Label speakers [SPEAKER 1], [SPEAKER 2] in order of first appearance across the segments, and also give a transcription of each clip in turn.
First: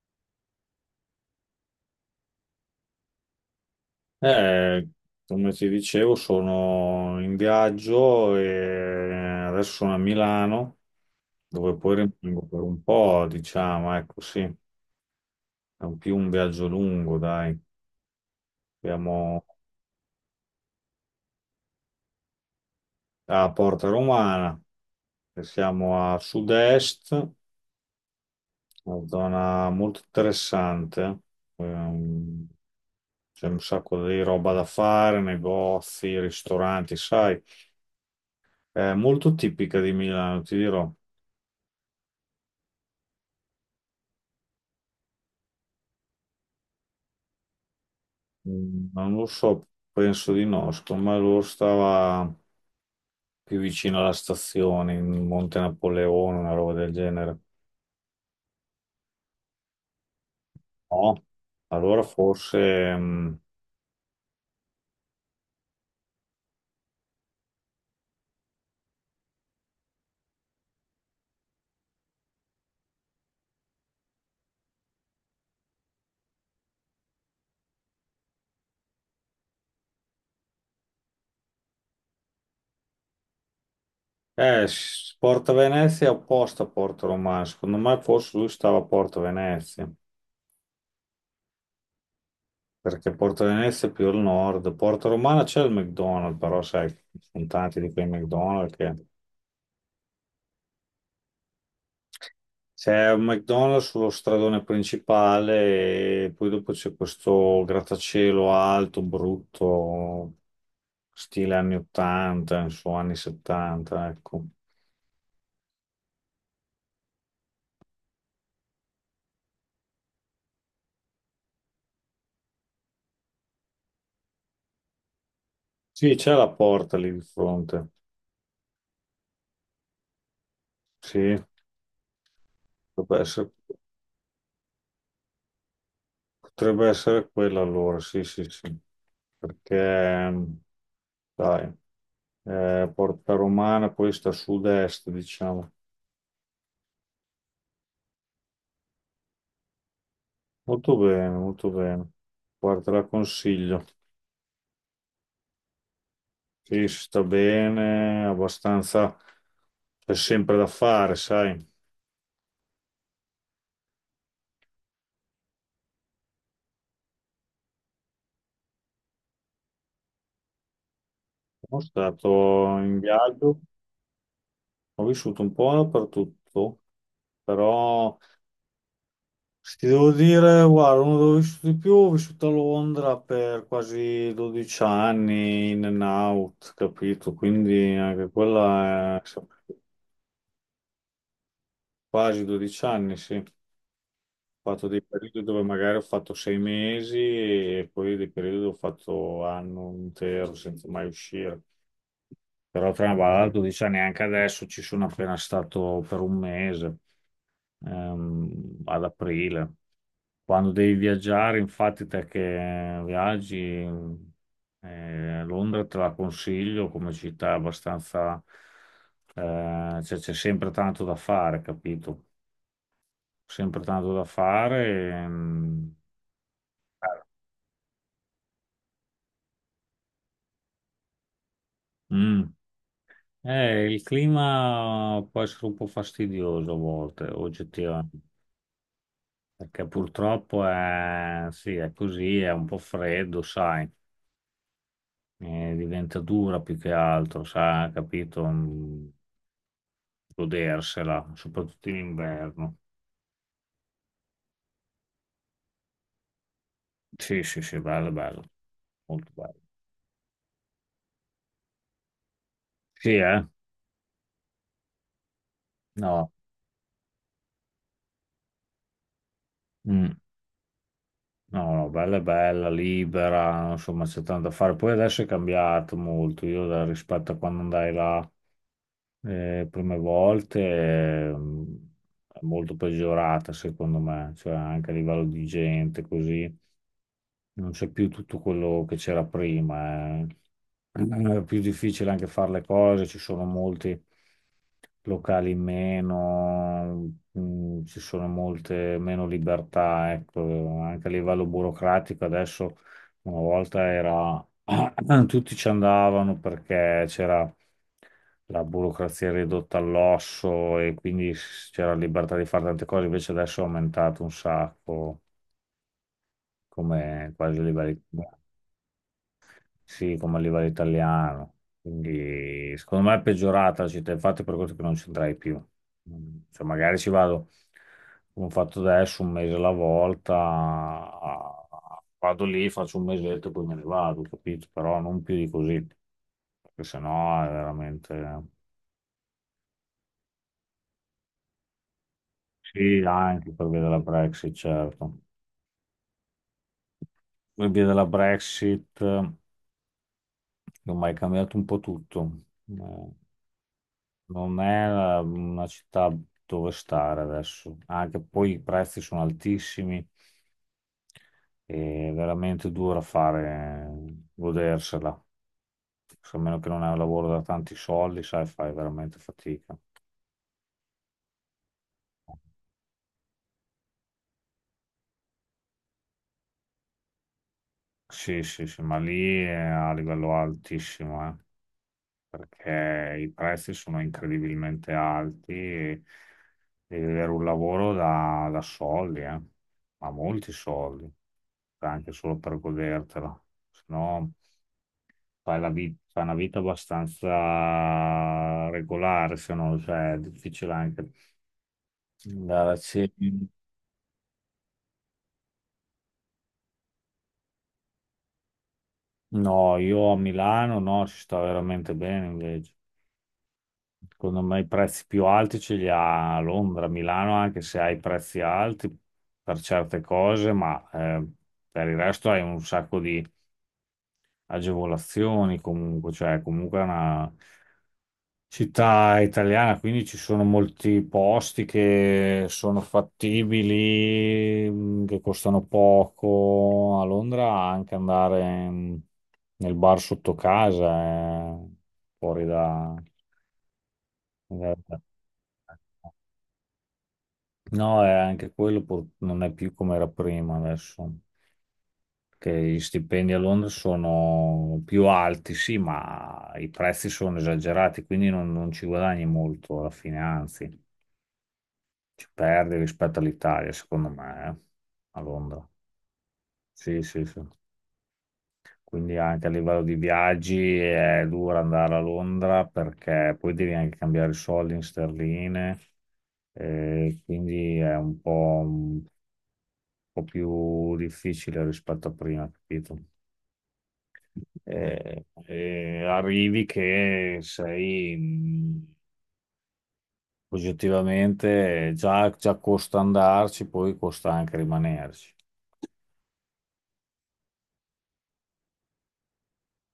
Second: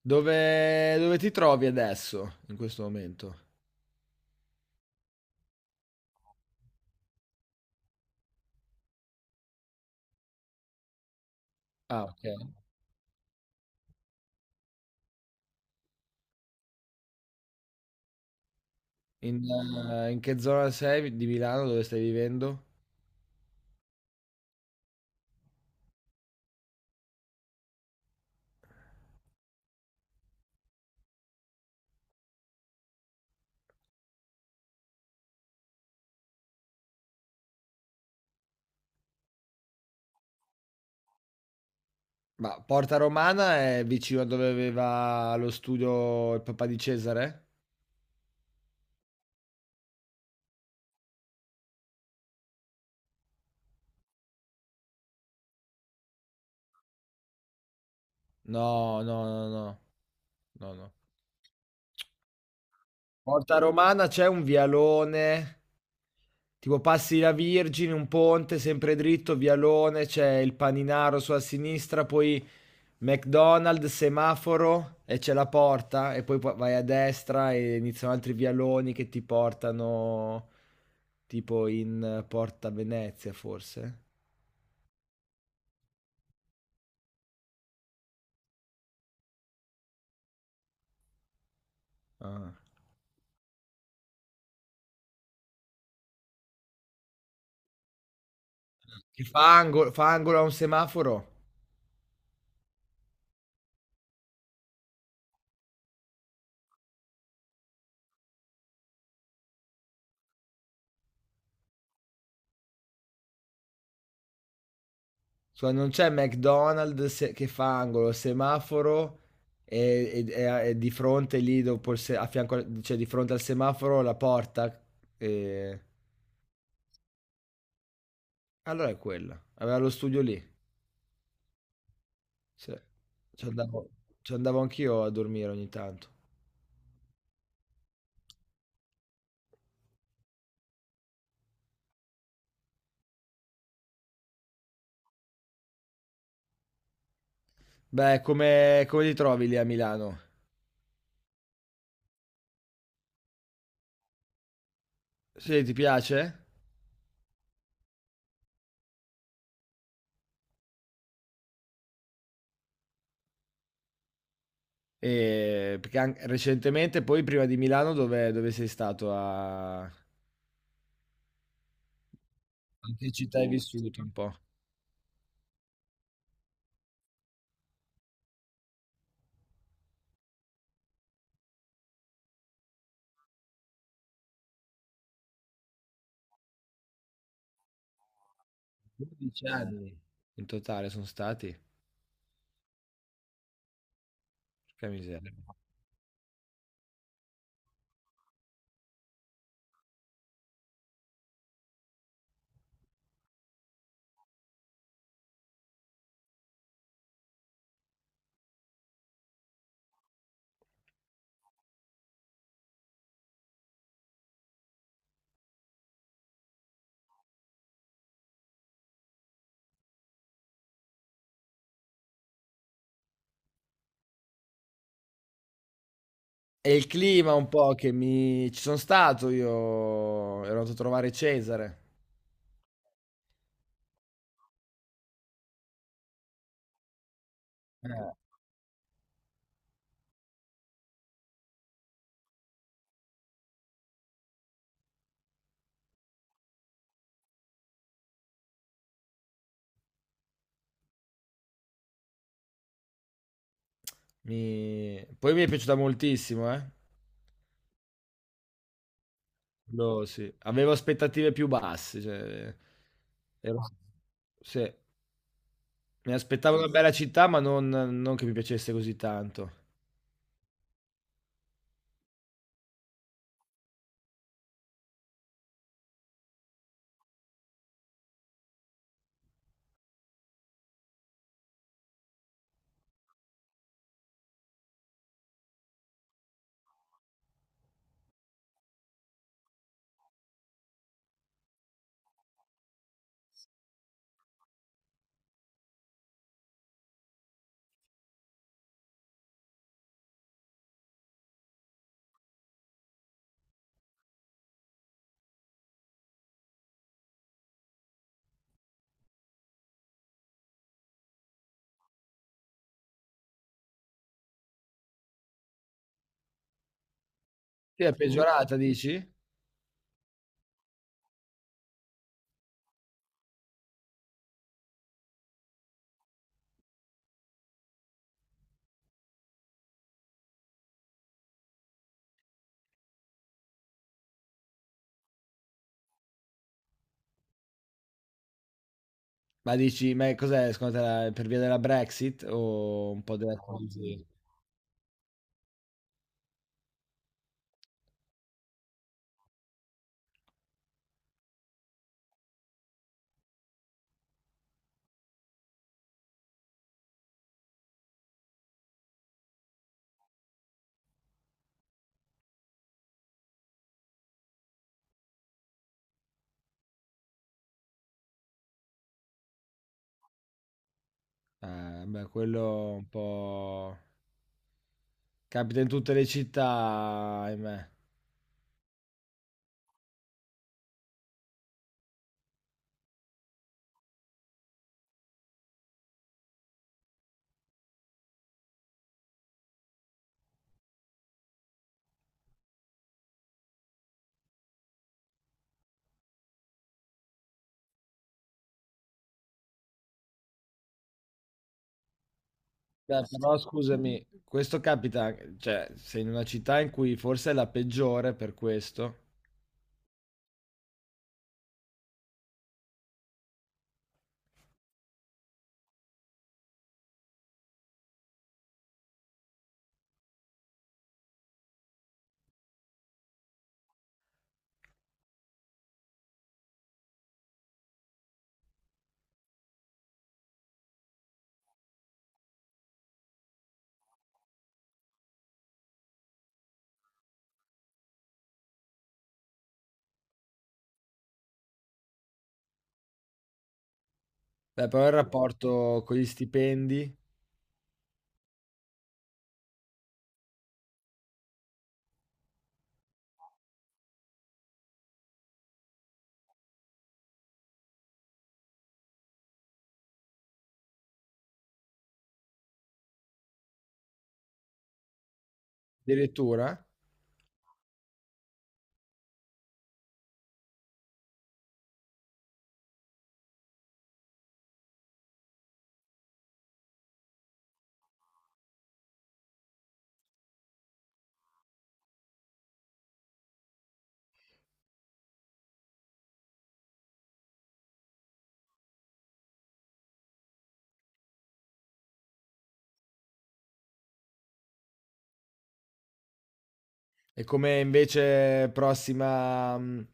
[SPEAKER 1] Dove, dove ti trovi adesso, in questo momento?
[SPEAKER 2] Eh, come ti dicevo, sono in viaggio e adesso sono a Milano, dove poi
[SPEAKER 1] Ah,
[SPEAKER 2] rimango
[SPEAKER 1] ok.
[SPEAKER 2] per un po', diciamo, ecco, sì, è un più un viaggio lungo, dai.
[SPEAKER 1] In,
[SPEAKER 2] Siamo
[SPEAKER 1] in che zona sei di Milano, dove stai vivendo?
[SPEAKER 2] a Porta Romana, e siamo a sud-est, una zona molto interessante. Ehm, C'è un sacco di roba da fare, negozi, ristoranti, sai, è molto tipica di Milano, ti dirò.
[SPEAKER 1] Ma Porta Romana è vicino a dove aveva lo studio il papà di Cesare?
[SPEAKER 2] Mm, non lo so, penso di no. Secondo me loro stava più vicino alla stazione, in Monte Napoleone, una roba del genere.
[SPEAKER 1] No, no, no, no, no, no.
[SPEAKER 2] No, allora forse...
[SPEAKER 1] Porta Romana c'è un vialone, tipo passi la Virgine, un ponte sempre dritto, vialone, c'è il Paninaro sulla sinistra, poi McDonald's, semaforo e c'è la porta e poi vai a destra e iniziano altri vialoni che ti portano tipo in Porta Venezia forse.
[SPEAKER 2] Porta Venezia è opposta a Porto Romano. Secondo me forse lui stava a Porto Venezia,
[SPEAKER 1] Ah.
[SPEAKER 2] perché Porto Venezia è più al nord. Porto Romano c'è il McDonald's, però sai, ci sono tanti di quei McDonald's che
[SPEAKER 1] Che fa angolo a un semaforo.
[SPEAKER 2] C'è un McDonald's sullo stradone principale e poi dopo c'è questo grattacielo alto, brutto, stile anni 80, insomma anni 70, ecco.
[SPEAKER 1] Cioè, non c'è McDonald's che fa angolo, semaforo e, e di fronte lì dopo il a fianco, cioè di fronte al semaforo la porta. e-
[SPEAKER 2] Sì, c'è la porta lì di fronte.
[SPEAKER 1] Allora è quella. Aveva lo studio lì.
[SPEAKER 2] Sì,
[SPEAKER 1] Sì,
[SPEAKER 2] potrebbe
[SPEAKER 1] ci
[SPEAKER 2] essere,
[SPEAKER 1] andavo ci andavo anch'io a dormire ogni tanto.
[SPEAKER 2] potrebbe essere quella allora, sì, sì, sì. Perché, dai, Porta Romana poi sta a sud-est, diciamo.
[SPEAKER 1] Beh, come come ti trovi lì a Milano?
[SPEAKER 2] Molto bene, molto bene. Guarda, te la consiglio.
[SPEAKER 1] Sì, ti piace?
[SPEAKER 2] Sì, si sta bene, abbastanza, c'è sempre da fare, sai.
[SPEAKER 1] Perché an recentemente poi prima di Milano dove dove sei stato a
[SPEAKER 2] Sono stato
[SPEAKER 1] in
[SPEAKER 2] in
[SPEAKER 1] che città hai
[SPEAKER 2] viaggio,
[SPEAKER 1] vissuto un po'?
[SPEAKER 2] ho vissuto un po' dappertutto, però se ti devo dire, guarda, uno dove ho vissuto di più, ho vissuto a Londra per quasi 12 anni, in and out, capito? Quindi anche quella è
[SPEAKER 1] 12 anni in totale son stati?
[SPEAKER 2] quasi 12 anni, sì. Ho fatto
[SPEAKER 1] Porca
[SPEAKER 2] dei
[SPEAKER 1] miseria.
[SPEAKER 2] periodi dove magari ho fatto 6 mesi e poi dei periodi dove ho fatto anno intero senza mai uscire. Però tra una ballata, 12 anni, neanche adesso ci sono appena stato per un mese, ad aprile. Quando devi viaggiare, infatti, te che viaggi, Londra te la consiglio come città abbastanza, cioè c'è sempre tanto da fare, capito? Sempre tanto da fare. ehm,
[SPEAKER 1] È il clima un po' che mi ci son stato io, ero andato a trovare Cesare.
[SPEAKER 2] Mm. Il clima può essere un po' fastidioso a volte,
[SPEAKER 1] Eh.
[SPEAKER 2] oggettivamente, perché purtroppo è, sì, è così, è un po' freddo, sai, diventa dura più che altro, sai, capito? Godersela, soprattutto in inverno.
[SPEAKER 1] Mi Poi mi è piaciuta moltissimo, eh.
[SPEAKER 2] Sì, sì, sì, bello, bello, molto bello.
[SPEAKER 1] No, sì. Avevo aspettative più basse, cioè
[SPEAKER 2] Sì, eh?
[SPEAKER 1] ero sì, mi
[SPEAKER 2] No,
[SPEAKER 1] aspettavo una bella città, ma non non che mi piacesse così tanto.
[SPEAKER 2] mm, no, no, bella, bella, libera, insomma, c'è tanto da fare. Poi adesso è cambiato molto, io rispetto a quando andai là. Le prime volte è molto peggiorata secondo me, cioè anche a livello di gente così, non c'è più tutto quello che c'era prima. Eh. Eh, È più difficile anche fare le cose, ci sono molti locali in meno, ci sono molte meno libertà, ecco, anche a livello burocratico adesso una volta era tutti ci andavano perché c'era la burocrazia ridotta all'osso e quindi c'era libertà di fare tante cose, invece adesso è aumentato un sacco come quasi a
[SPEAKER 1] Sì, è
[SPEAKER 2] livelli
[SPEAKER 1] peggiorata dici?
[SPEAKER 2] sì, come a livello italiano. Quindi secondo me è peggiorata la città, infatti per questo che non ci andrai più. Cioè, magari ci vado, come ho fatto adesso, un mese alla volta, vado lì, faccio un mesetto e poi me ne vado, capito? Però non più di così, perché sennò è veramente...
[SPEAKER 1] Ma dici, cos'è secondo te, la per via della Brexit o
[SPEAKER 2] Sì,
[SPEAKER 1] un po' della
[SPEAKER 2] anche per via della
[SPEAKER 1] crisi?
[SPEAKER 2] Brexit, certo. Per via della Brexit, ormai è cambiato un po' tutto. Eh, Non è una città dove stare adesso, anche poi i prezzi sono altissimi e è veramente dura fare, godersela, se a meno che non hai un lavoro da tanti soldi, sai, fai veramente fatica.
[SPEAKER 1] Beh, quello un po' capita in tutte le città, ahimè.
[SPEAKER 2] Sì, sì, sì, ma lì è a livello altissimo, perché i prezzi sono incredibilmente alti e devi avere un lavoro da soldi, ma molti soldi, anche solo per godertela, se no... fai fai una vita abbastanza regolare, se no, cioè, è difficile anche andare a
[SPEAKER 1] Beh, però
[SPEAKER 2] cena.
[SPEAKER 1] scusami, questo capita, cioè sei in una città in cui forse è la peggiore per questo.
[SPEAKER 2] No, io a Milano no, ci sta veramente bene invece. Secondo me i prezzi più alti ce li ha a Londra. A Milano, anche se hai prezzi alti per certe cose, ma per il resto hai un sacco di agevolazioni comunque, cioè comunque è una città italiana, quindi ci sono molti posti che sono fattibili, che costano poco. A Londra anche andare nel bar sotto casa è fuori da...
[SPEAKER 1] Beh,
[SPEAKER 2] da-
[SPEAKER 1] però il
[SPEAKER 2] da-
[SPEAKER 1] rapporto con gli stipendi.
[SPEAKER 2] No, è anche quello non è più come era prima adesso, che gli stipendi a Londra sono più alti, sì, ma i prezzi sono esagerati, quindi non ci guadagni molto alla fine, anzi. Ci perdi rispetto all'Italia, secondo me, a Londra.
[SPEAKER 1] Addirittura?
[SPEAKER 2] Sì, sì, sì. Quindi anche a livello di viaggi è dura andare a Londra perché poi devi anche cambiare i soldi in sterline, quindi è un po', un più difficile rispetto a prima, capito? Arrivi che sei oggettivamente già, già costa andarci, poi costa anche rimanerci.
[SPEAKER 1] E come invece prossima,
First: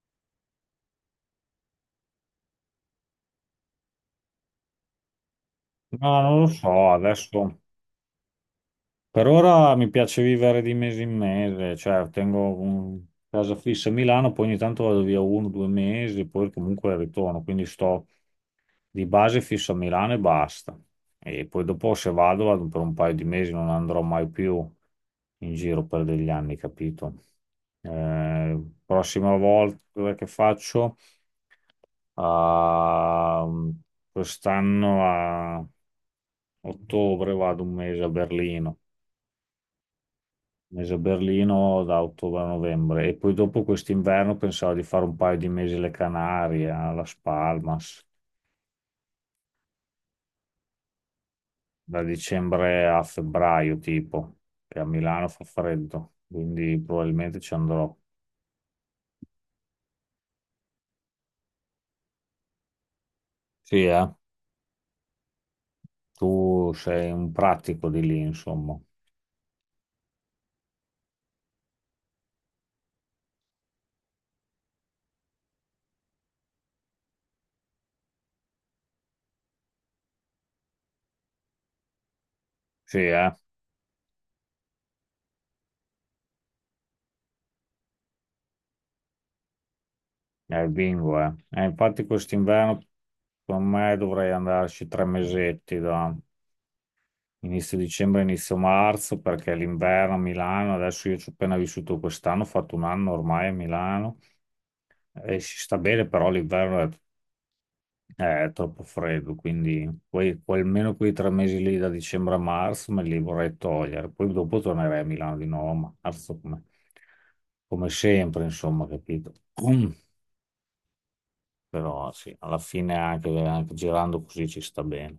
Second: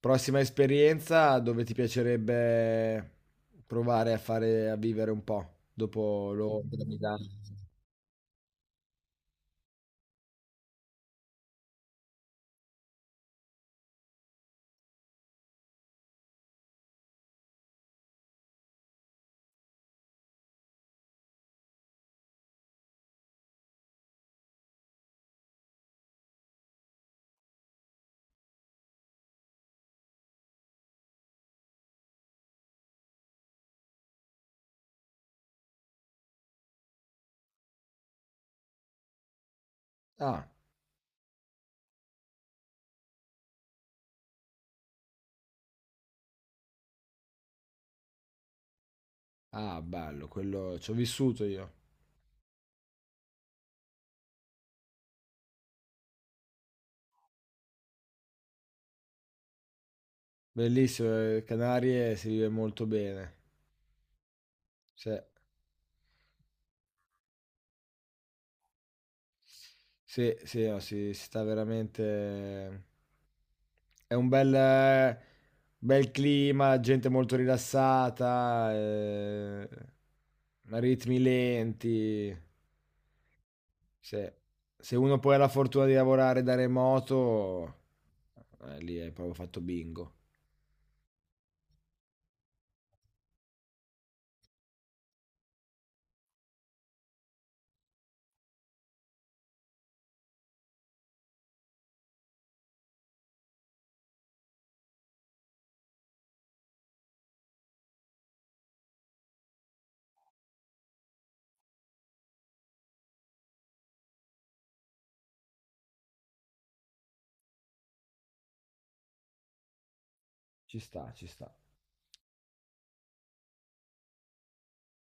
[SPEAKER 1] prossima esperienza dove ti piacerebbe provare a fare, a vivere un po'
[SPEAKER 2] No,
[SPEAKER 1] dopo
[SPEAKER 2] non lo
[SPEAKER 1] Londra,
[SPEAKER 2] so,
[SPEAKER 1] Milano?
[SPEAKER 2] adesso per ora mi piace vivere di mese in mese, cioè tengo casa fissa a Milano, poi ogni tanto vado via uno, due mesi, poi comunque ritorno, quindi sto di base fisso a Milano e basta. E poi dopo se vado, vado per un paio di mesi, non andrò mai più in giro per degli anni, capito? Eh, prossima volta che faccio, a- quest'anno a ottobre vado un mese a Berlino.
[SPEAKER 1] Ah,
[SPEAKER 2] Mese a Berlino da ottobre a novembre e poi dopo quest'inverno pensavo di fare un paio di mesi alle Canarie, a Las Palmas,
[SPEAKER 1] ah, bello, quello ci ho vissuto io.
[SPEAKER 2] da dicembre a febbraio tipo, che a Milano fa freddo, quindi probabilmente ci andrò.
[SPEAKER 1] Bellissimo, Canarie si vive molto bene.
[SPEAKER 2] Sì, eh?
[SPEAKER 1] Sì,
[SPEAKER 2] Tu sei un pratico di lì, insomma.
[SPEAKER 1] sì, sì, no, si sta veramente. È un bel, bel clima, gente molto rilassata, ritmi lenti.
[SPEAKER 2] Sì, eh?
[SPEAKER 1] Se, se uno poi ha la fortuna di lavorare da remoto, lì hai proprio fatto bingo.
[SPEAKER 2] È bingo, eh? Infatti quest'inverno secondo me dovrei andarci 3 mesetti da... Inizio dicembre, inizio marzo, perché l'inverno a Milano, adesso io ci ho appena vissuto quest'anno, ho fatto un anno ormai a Milano e si sta bene, però l'inverno è troppo freddo, quindi poi almeno quei 3 mesi lì da dicembre a marzo me li vorrei togliere, poi dopo tornerei a Milano di nuovo a marzo come sempre, insomma, capito?
[SPEAKER 1] Ci sta, ci sta.
[SPEAKER 2] Però sì, alla fine anche girando così ci sta bene.